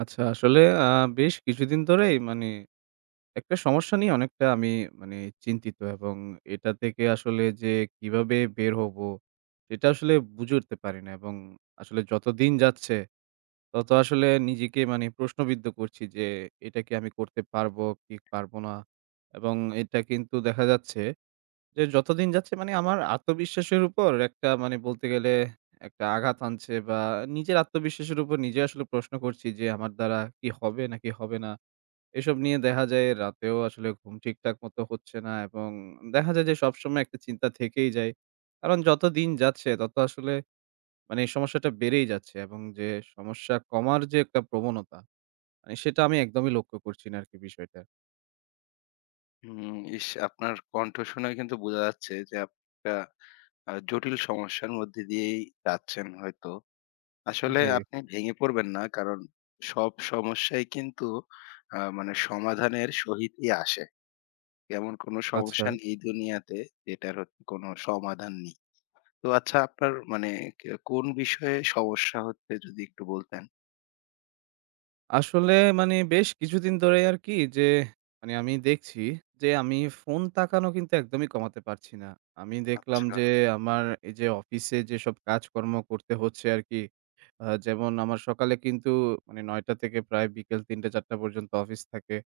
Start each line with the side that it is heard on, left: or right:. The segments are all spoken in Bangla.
right: আচ্ছা আসলে আ বেশ কিছুদিন ধরেই মানে একটা সমস্যা নিয়ে অনেকটা আমি মানে চিন্তিত। এবং এটা থেকে আসলে যে কিভাবে বের হবো সেটা আসলে বুঝে উঠতে পারি না। এবং আসলে যত দিন যাচ্ছে তত আসলে নিজেকে মানে প্রশ্নবিদ্ধ করছি, যে এটা কি আমি করতে পারবো, কি পারবো না? এবং এটা কিন্তু দেখা যাচ্ছে, যে যত দিন যাচ্ছে মানে আমার আত্মবিশ্বাসের উপর একটা মানে বলতে গেলে একটা আঘাত হানছে। বা নিজের আত্মবিশ্বাসের উপর নিজে আসলে প্রশ্ন করছি, যে আমার দ্বারা কি হবে নাকি হবে না। এসব নিয়ে দেখা যায় রাতেও আসলে ঘুম ঠিকঠাক মতো হচ্ছে না এবং দেখা যায় যে সবসময় একটা চিন্তা থেকেই যায়। কারণ যত দিন যাচ্ছে তত আসলে মানে এই সমস্যাটা বেড়েই যাচ্ছে, এবং যে সমস্যা কমার যে একটা প্রবণতা মানে সেটা আমি একদমই লক্ষ্য করছি না আর কি বিষয়টা।
left: হুম, ইস! আপনার কন্ঠ শুনেই কিন্তু বোঝা যাচ্ছে যে, আপ অ্যা আ জটিল সমস্যার মধ্য দিয়েই যাচ্ছেন হয়তো। আসলে
right: জি।
left: আপনি ভেঙে পড়বেন না। কারণ সব সমস্যাই কিন্তু আ মানে সমাধানের সহিত ই আসে। এমন কোন সমস্যা
right: আচ্ছা।
left: নেই দুনিয়াতে যেটার হত কোনো সমাধান নেই। তো আচ্ছা, আপনার মানে কে কোন বিষয়ে সমস্যা হচ্ছে যদি একটু বলতেন?
right: আসলে, মানে, বেশ কিছুদিন ধরেই আর কি যে, মানে, আমি দেখছি যে আমি ফোন তাকানো কিন্তু একদমই কমাতে পারছি না। আমি দেখলাম
left: আচ্ছা।
right: যে, আমার এই যে অফিসে যেসব কাজকর্ম করতে হচ্ছে আর কি, আ যেমন আমার সকালে কিন্তু, মানে, ৯টা থেকে প্রায় বিকেল ৩টা-৪টা পর্যন্ত অফিস থাকে।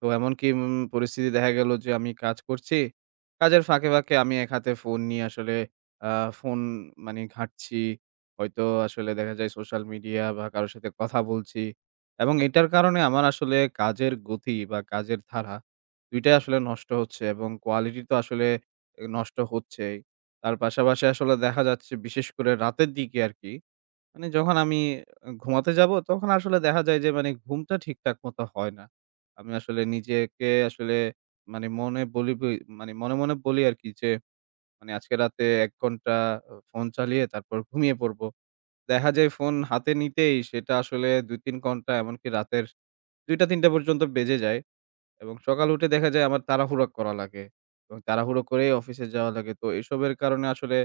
right: তো এমনকি, উম পরিস্থিতি দেখা গেল যে, আমি কাজ করছি। কাজের ফাঁকে, ফাঁকে আমি এক হাতে ফোন নিয়ে আসলে আ ফোন, মানে, ঘাঁটছি। হয়তো আসলে দেখা যায় সোশ্যাল মিডিয়া বা কারো সাথে কথা বলছি। এবং এটার কারণে আমার আসলে কাজের গতি বা কাজের ধারা, ২ টাই আসলে নষ্ট হচ্ছে এবং কোয়ালিটি তো আসলে নষ্ট হচ্ছেই। তার পাশাপাশি আসলে দেখা যাচ্ছে, বিশেষ করে রাতের দিকে আর কি, মানে, যখন আমি ঘুমাতে যাব, তখন আসলে দেখা যায় যে, মানে, ঘুমটা ঠিকঠাক মতো হয় না। আমি আসলে নিজেকে, আসলে মানে, মনে বলি বই মানে, মনে মনে বলি আর কি যে, মানে, আজকে রাতে ১ ঘণ্টা ফোন চালিয়ে তারপর ঘুমিয়ে পড়বো। দেখা যায়, ফোন হাতে নিতেই সেটা আসলে ২-৩ ঘণ্টা, এমনকি রাতের ২টা-৩টা পর্যন্ত বেজে যায়। এবং সকাল উঠে দেখা যায়, আমার তাড়াহুড়া করা লাগে এবং তাড়াহুড়ো করেই অফিসে যাওয়া লাগে। তো এসবের কারণে আসলে,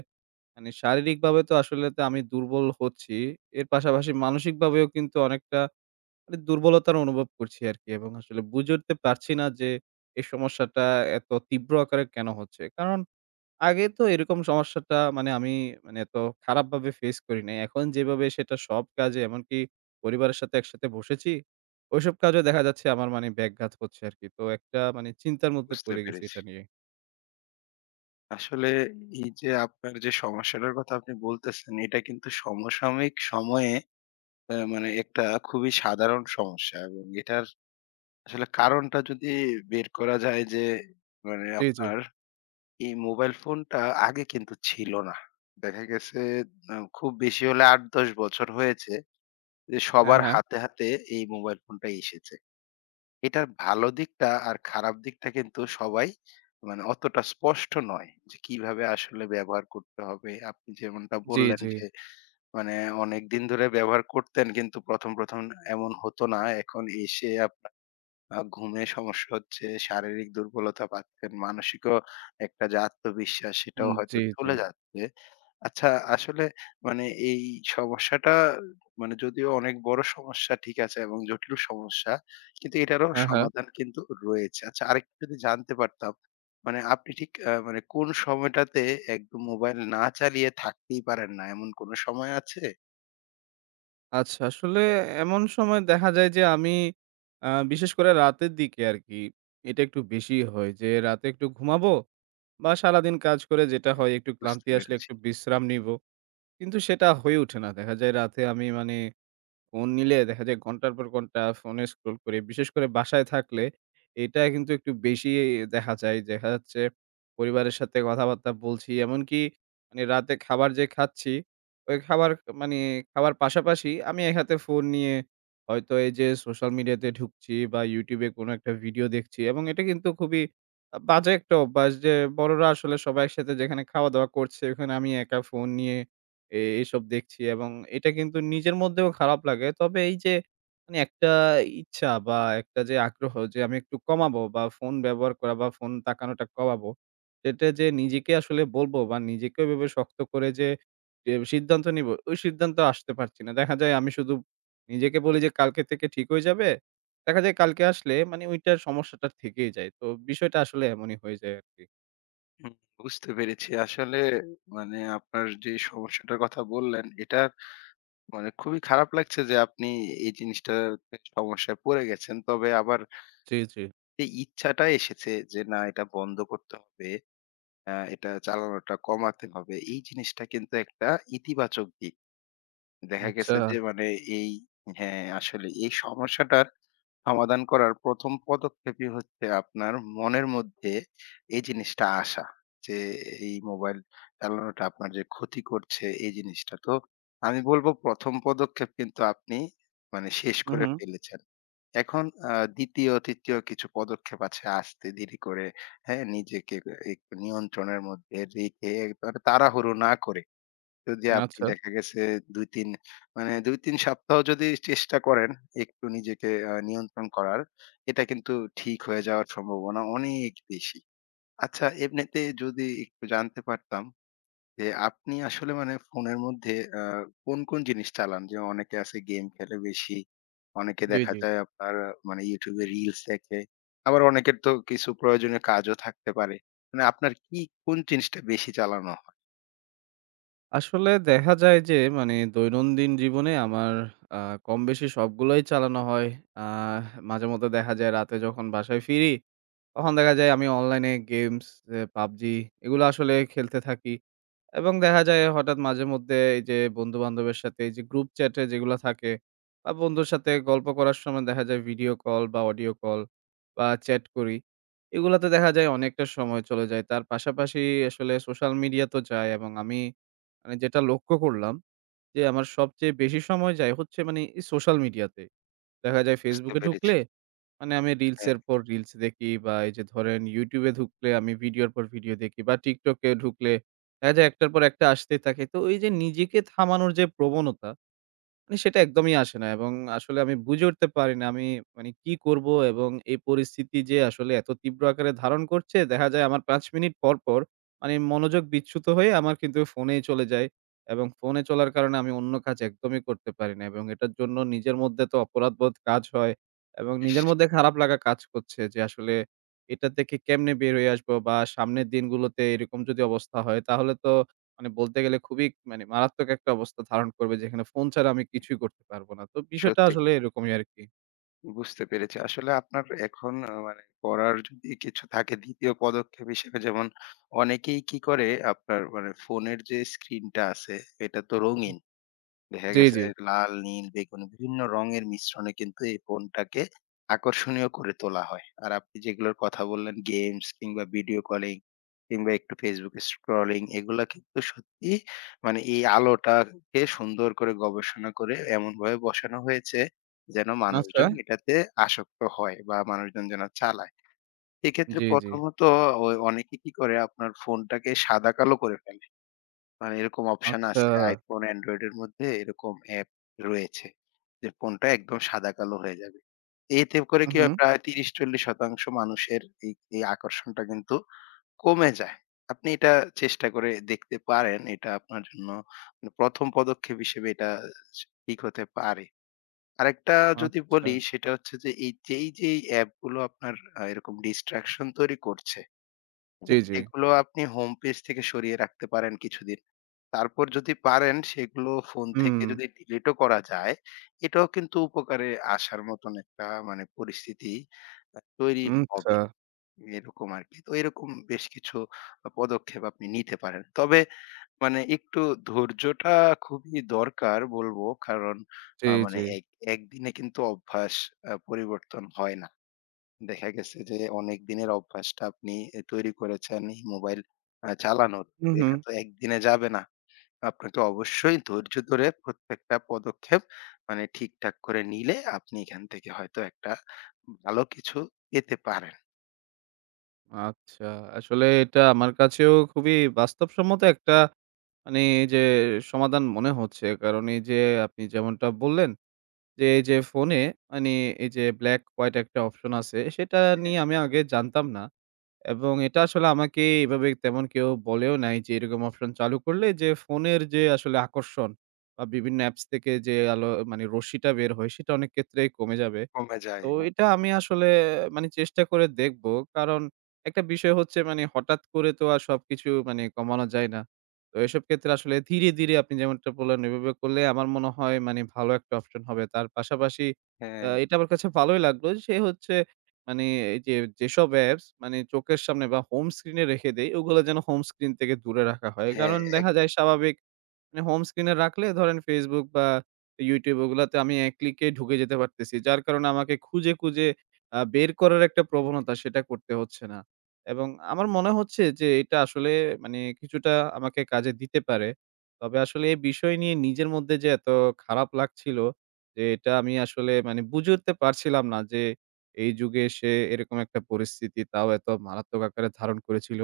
right: মানে, শারীরিকভাবে তো আসলে তো আমি দুর্বল হচ্ছি। এর পাশাপাশি মানসিকভাবেও কিন্তু অনেকটা, মানে, দুর্বলতার অনুভব করছি আর কি। এবং আসলে বুঝে উঠতে পারছি না যে, এই সমস্যাটা এত তীব্র আকারে কেন হচ্ছে। কারণ আগে তো এরকম সমস্যাটা, মানে, আমি, মানে, এত খারাপভাবে face করি নাই। এখন যেভাবে সেটা সব কাজে, এমনকি পরিবারের সাথে একসাথে বসেছি, ওইসব কাজেও দেখা যাচ্ছে, আমার, মানে, ব্যাঘাত করছে আর কি। তো একটা, মানে, চিন্তার মধ্যে
left: বুঝতে
right: পড়ে গেছি
left: পেরেছি।
right: এটা নিয়ে।
left: আসলে এই যে আপনার যে সমস্যাটার কথা আপনি বলতেছেন, এটা কিন্তু সমসাময়িক সময়ে, আ মানে একটা খুবই সাধারণ সমস্যা এবং এটার আসলে কারণটা যদি বের করা যায় যে, মানে
right: জ্বী, জ্বী।
left: আপনার এই মোবাইল ফোনটা আগে কিন্তু ছিল না। দেখা গেছে ন খুব বেশি হলে ৮ ১০ বছর হয়েছে, যে
right: হ্যাঁ,
left: সবার
right: হ্যাঁ।
left: হাতে, হাতে এই মোবাইল ফোনটা এসেছে। এটার ভালো দিকটা আর খারাপ দিকটা কিন্তু সবাই মানে অতটা স্পষ্ট নয়। যে কিভাবে আসলে ব্যবহার করতে হবে আপনি যেমনটা
right: জ্বী,
left: বললেন
right: জ্বী।
left: যে, মানে অনেকদিন ধরে ব্যবহার করতেন, কিন্তু ১ম, ১ম এমন হতো না। এখন এসে আপনার আ ঘুমের সমস্যা হচ্ছে, শারীরিক দুর্বলতা পাচ্ছেন, মানসিকও একটা যে আত্মবিশ্বাস, সেটাও
right: হুম,
left: হয়তো
right: জ্বী, জ্বী।
left: চলে যাচ্ছে। আচ্ছা, আসলে মানে এই সমস্যাটা মানে যদিও অনেক বড় সমস্যা ঠিক আছে এবং জটিল সমস্যা কিন্তু এটারও
right: হ্যাঁ, হ্যাঁ।
left: সমাধান কিন্তু রয়েছে। আচ্ছা, আরেকটা যদি জানতে পারতাম মানে আপনি ঠিক আ মানে কোন সময়টাতে একদম মোবাইল না চালিয়ে থাকতেই পারেন না, এমন কোন সময় আছে?
right: আচ্ছা আসলে এমন সময় দেখা যায় যে আমি আ বিশেষ করে রাতের দিকে আর কি এটা একটু বেশি হয় যে রাতে একটু ঘুমাবো বা সারাদিন কাজ করে যেটা
left: হুম,
right: হয় একটু
left: বুঝতে
right: ক্লান্তি আসলে
left: পেরেছি।
right: একটু বিশ্রাম নিবো। কিন্তু সেটা হয়ে ওঠে না। দেখা যায় রাতে আমি মানে ফোন নিলে দেখা যায় ঘণ্টার পর ঘণ্টা ফোনে scroll করি। বিশেষ করে বাসায় থাকলে এটা কিন্তু একটু বেশিই দেখা যায়। দেখা যাচ্ছে পরিবারের সাথে কথাবার্তা বলছি এমনকি মানে রাতে খাবার যে খাচ্ছি ঐ খাবার মানে খাবার পাশাপাশি আমি এক হাতে ফোন নিয়ে হয়তো এই যে সোশ্যাল মিডিয়াতে ঢুকছি বা YouTube-এ কোন একটা ভিডিও দেখছি এবং এটা কিন্তু খুবই আ বাজে একটা অভ্যাস যে বড়রা আসলে সবাই একসাথে যেখানে খাওয়া-দাওয়া করছে, ওখানে আমি একা ফোন নিয়ে এ এইসব দেখছি এবং এটা কিন্তু নিজের
left: [unintelligible]
right: মধ্যেও খারাপ লাগে। তবে এই যে মানে একটা ইচ্ছা বা একটা যে আগ্রহ যে আমি একটু কমাবো বা ফোন ব্যবহার করা বা ফোন তাকানোটা কমাবো সেটা যে নিজেকে আসলে বলবো বা নিজেকে ঐভাবে শক্ত করে যে এ সিদ্ধান্ত নিবো ঐ সিদ্ধান্তে আসতে পারছি না। দেখা যায় আমি শুধু নিজেকে বলি যে কালকে থেকে ঠিক হয়ে যাবে। দেখা যায় কালকে আসলে মানে ঐটার সমস্যাটা থেকেই যায়। তো বিষয়টা আসলে এমনই হয়ে যায় আর কি।
left: হুম, বুঝতে পেরেছি। আসলে মানে আপনার যে সমস্যাটার কথা বললেন, এটা মানে খুবই খারাপ লাগছে যে আপনি এই জিনিসটাতে সমস্যায় পড়ে গেছেন। তবে আবার
right: জি, জি।
left: এই ইচ্ছাটা এসেছে যে না এটা বন্ধ করতে হবে, আ এটা চালানোটা কমাতে হবে এই জিনিসটা কিন্তু একটা ইতিবাচক দিক। দেখা গেছে
right: আচ্ছা।
left: যে মানে এই হ্যাঁ, আসলে এই সমস্যাটার সমাধান করার ১ম পদক্ষেপই হচ্ছে আপনার মনের মধ্যে এই জিনিসটা আসা, যে এই মোবাইল চালানোটা আপনার যে ক্ষতি করছে এই জিনিসটা। তো আমি বলব ১ম পদক্ষেপ কিন্তু আপনি মানে শেষ
right: হুম,
left: করে
right: হুম।
left: ফেলেছেন। এখন আ ২য়, ৩য় কিছু পদক্ষেপ আছে। আস্তে ধীরে করে হ্যাঁ, নিজেকে একটু নিয়ন্ত্রণের মধ্যে রেখে মানে তাড়াহুড়ো না করে যদি আপনি
right: আচ্ছা।
left: দেখা গেছে ২-৩ মানে ২-৩ সপ্তাহও যদি চেষ্টা করেন একটু নিজেকে আ নিয়ন্ত্রণ করার এটা কিন্তু ঠিক হয়ে যাওয়ার সম্ভাবনা অনেক বেশি। আচ্ছা, এমনিতে যদি একটু জানতে পারতাম, যে আপনি আসলে মানে ফোনের মধ্যে, আ কোন, কোন জিনিস চালান? যেমন অনেকে আছে game খেলে বেশি। অনেকে
right: জি,
left: দেখা
right: জি।
left: যায় আপনার মানে YouTube-এ reels দেখে। আবার অনেকের তো কিছু প্রয়োজনীয় কাজও থাকতে পারে। মানে আপনার কি কোন জিনিসটা বেশি চালানো হয়?
right: আসলে দেখা যায় যে, মানে, দৈনন্দিন জীবনে আমার আ কম বেশি সবগুলোই চালানো হয়। আ মাঝেমধ্যে দেখা যায়, রাতে যখন বাসায় ফিরি, তখন দেখা যায় আমি অনলাইনে games, অ্যা PUBG, এগুলা আসলে খেলতে থাকি। এবং দেখা যায়, হঠাৎ মাঝেমধ্যে এই যে বন্ধু-বান্ধবের সাথে, এই যে group chat-এ যেগুলা থাকে, আ বন্ধুর সাথে গল্প করার সময় দেখা যায়, video call বা audio call বা chat করি। এগুলাতে দেখা যায় অনেকটা সময় চলে যায়। তার পাশাপাশি আসলে social media তো যায়। এবং আমি, আমি যেটা লক্ষ্য করলাম যে, আমার সবচেয়ে বেশি সময় যায় হচ্ছে, মানে, social media-তে। দেখা যায়,
left: বুঝতে
right: Facebook-এ
left: পেরেছি।
right: ঢুকলে, মানে, আমি
left: হ্যাঁ।
right: reels-এর পর reels দেখি। বা এই যে ধরেন, YouTube-এ ঢুকলে আমি video-র পর video দেখি। বা TikTok-এ ঢুকলে দেখা যায়, একটার পর একটা আসতেই থাকে। তো ওই যে নিজেকে থামানোর যে প্রবণতা, মানে, সেটা একদমই আসে না। এবং আসলে আমি বুঝে উঠতে পারি না, আমি, মানে, কী করব। এবং এই পরিস্থিতি যে আসলে এত তীব্র আকারে ধারণ করছে। দেখা যায়, আমার ৫ মিনিট পর পর, মানে, মনোযোগ বিচ্যুত হয়ে আমার কিন্তু phone-ই চলে যায়। এবং phone-এ চলার কারণে আমি অন্য কাজ একদমই করতে পারি না। এবং এটার জন্য নিজের মধ্যে তো অপরাধবোধ কাজ হয়। এবং নিজের
left: ইশ!
right: মধ্যে খারাপ লাগা কাজ করছে যে, আসলে এটা থেকে কেমনে বের হয়ে আসব। বা সামনের দিনগুলোতে এরকম যদি অবস্থা হয়, তাহলে তো, মানে, বলতে গেলে খুবই, মানে, মারাত্মক একটা অবস্থা ধারণ করবে, যেখানে phone ছাড়া আমি কিছুই করতে পারব না। তো বিষয়টা
left: সত্যি
right: আসলে
left: কথা।
right: এরকমই আরকি।
left: বুঝতে পেরেছি। আসলে আপনার এখন ও মানে করার যদি কিছু থাকে ২য় পদক্ষেপ হিসেবে যেমন অনেকেই কি করে, আপনার মানে ফোনের যে screen টা আছে এটা তো
right: হুম,
left: রঙিন। দেখা
right: জি,
left: গেছে
right: জি।
left: লাল, নীল, বেগুনি বিভিন্ন রঙের মিশ্রণে কিন্তু এই phone টাকে আকর্ষণীয় করে তোলা হয়। আর আপনি যেগুলোর কথা বললেন games কিংবা video calling কিংবা একটু Facebook scrolling এগুলা কিন্তু সত্যিই মানে এই আলোটাকে সুন্দর করে গবেষণা করে এমনভাবে বসানো হয়েছে যেন
right: আচ্ছা।
left: মানুষজন এটাতে আসক্ত হয় বা মানুষজন যেন চালায়। এক্ষেত্রে
right: জি, জি।
left: প্রথমত ওই অনেকেই কি করে আপনার phone টাকে সাদাকালো করে ফেলে। মানে এরকম option
right: আচ্ছা।
left: আছে iPhone, Android এর মধ্যে এরকম app রয়েছে যে phone টা একদম সাদাকালো হয়ে যাবে। এতে করে
right: হুম,
left: কি হয়
right: হুম।
left: প্রায় ৩০-৪০% মানুষের এই, এই আকর্ষণটা কিন্তু কমে যায়। আপনি এটা চেষ্টা করে দেখতে পারেন এটা আপনার জন্য মানে ১ম পদক্ষেপ হিসেবে এটা ঠিক হতে পারে। আরেকটা যদি বলি
right: আচ্ছা।
left: সেটা হচ্ছে যে এই যেই, যেই app গুলো আপনার আ এরকম distraction তৈরি করছে,
right: জি,
left: হ্যাঁ?
right: জি।
left: এগুলো আপনি homepage থেকে সরিয়ে রাখতে পারেন কিছুদিন। তারপর যদি পারেন সেগুলো phone থেকে
right: হুম।
left: যদি delete ও করা যায় এটাও কিন্তু উপকারে আসার মতন একটা মানে পরিস্থিতি আ তৈরি
right: উম আচ্ছা।
left: হবে, এরকম আরকি। তো এরকম বেশ কিছু পদক্ষেপ আপনি নিতে পারেন। তবে মানে একটু ধৈর্যটা খুবই দরকার বলব কারণ
right: জি,
left: আ
right: জি।
left: মানে এক একদিনে কিন্তু অভ্যাস আ পরিবর্তন হয় না। দেখা গেছে যে অনেক দিনের অভ্যাসটা আপনি এ তৈরি করেছেন এই mobile আ চালানোর
right: হুম, হুম।
left: এটা তো ১ দিনে যাবে না। আপনাকে অবশ্যই ধৈর্য ধরে প্রত্যেকটা পদক্ষেপ মানে ঠিকঠাক করে নিলে, আপনি এখান থেকে হয়তো একটা ভালো কিছু পেতে পারেন।
right: আচ্ছা, আসলে এটা আমার কাছেও খুবই বাস্তবসম্মত একটা, মানে, এই যে সমাধান মনে হচ্ছে। কারণ এই যে আপনি যেমনটা বললেন যে, এই যে phone-এ, মানে, এই যে black white একটা option আছে, সেটা
left: হ্যাঁ।
right: নিয়ে আমি আগে জানতাম না। এবং এটা আসলে আমাকে এভাবে তেমন কেউ বলেও নাই যে, এরকম option চালু করলে যে phone-এর যে আসলে আকর্ষণ বা বিভিন্ন apps থেকে যে আলো, মানে, রশ্মিটা বের হয়, সেটা অনেক ক্ষেত্রেই কমে যাবে।
left: কমে যায়,
right: তো
left: হ্যাঁ।
right: এটা আমি আসলে, মানে, চেষ্টা করে দেখব। কারণ একটা বিষয় হচ্ছে, মানে, হঠাৎ করে তো আর সবকিছু, মানে, কমানো যায় না। তো এসব ক্ষেত্রে আসলে ধীরে, ধীরে আপনি যেমনটা বললেন, ওইভাবে করলে আমার মনে হয়, মানে, ভালো একটা option হবে। তার পাশাপাশি আ
left: হ্যাঁ।
right: এটা আমার কাছে ভালোই লাগলো, সে হচ্ছে, মানে, এই যে যেসব apps, মানে, চোখের সামনে বা home screen-এ রেখে দেই, ওগুলো যেন home screen থেকে দূরে রাখা হয়।
left: হ্যাঁ,
right: কারণ দেখা যায়,
left: একদম।
right: স্বাভাবিক, মানে, home screen-এ রাখলে, ধরেন, Facebook বা YouTube, ওগুলাতে আমি এক click-এ ঢুকে যেতে পারতেছি। যার কারণে আমাকে খুঁজে খুঁজে আ বের করার একটা প্রবণতা, সেটা করতে হচ্ছে না। এবং আমার মনে হচ্ছে যে, এটা আসলে, মানে, কিছুটা আমাকে কাজে দিতে পারে। তবে আসলে এই বিষয় নিয়ে নিজের মধ্যে যে এত খারাপ লাগছিল, যে এটা আমি আসলে, মানে, বুঝে উঠতে পারছিলাম না যে, এই যুগে এসে এরকম একটা পরিস্থিতি, তাও এত মারাত্মক আকারে ধারণ করেছিল।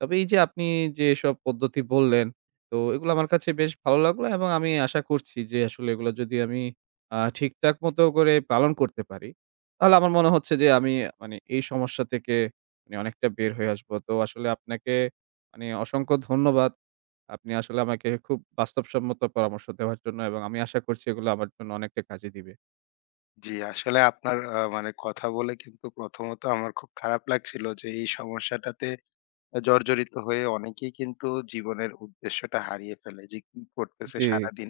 right: তবে এই যে আপনি যেসব পদ্ধতি বললেন, তো ওগুলা আমার কাছে বেশ ভালো লাগলো। এবং আমি আশা করছি যে, আসলে এগুলো যদি আমি আ ঠিকঠাক মতো করে পালন করতে পারি, তাহলে আমার মনে হচ্ছে যে, আমি, মানে, এই সমস্যা থেকে, মানে, অনেকটা বের হয়ে আসব। তো আসলে আপনাকে, মানে, অসংখ্য ধন্যবাদ। আপনি আসলে আমাকে খুব বাস্তবসম্মত পরামর্শ দেওয়ার জন্য। এবং আমি আশা করছি, এগুলো আমার জন্য অনেকটা কাজে দিবে।
left: জি, আসলে আপনার, আ মানে, কথা বলে কিন্তু প্রথমত আমার খুব খারাপ লাগছিল যে, এই সমস্যাটাতে জড়জড়িত হয়ে অনেকেই কিন্তু জীবনের উদ্দেশ্যটা হারিয়ে ফেলে, যে কি করতেছে
right: জি।
left: সারাদিন,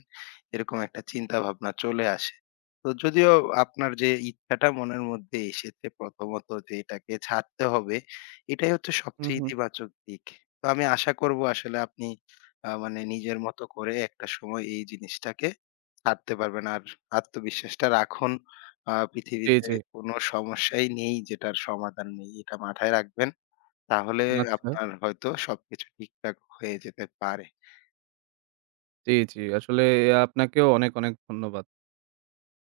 left: এরকম একটা চিন্তাভাবনা চলে আসে। তো যদিও আপনার যে ইচ্ছাটা মনের মধ্যে এসেছে, প্রথমত, যে এটাকে ছাড়তে হবে, এটাই হচ্ছে
right: হু,
left: সবচেয়ে
right: হু।
left: ইতিবাচক দিক। তো আমি আশা করব, আসলে আপনি, আ মানে, নিজের মত করে একটা সময় এই জিনিসটাকে ছাড়তে পারবেন। আর আত্মবিশ্বাসটা রাখুন। আ
right: জি,
left: পৃথিবীতে
right: জি।
left: কোনো সমস্যাই নেই, যেটার সমাধান নেই। এটা মাথায় রাখবেন। তাহলে
right: আচ্ছা।
left: আপনার হয়তো সবকিছু ঠিকঠাক হয়ে যেতে পারে।
right: জি, জি আসলে এই আপনাকেও অনেক, অনেক ধন্যবাদ।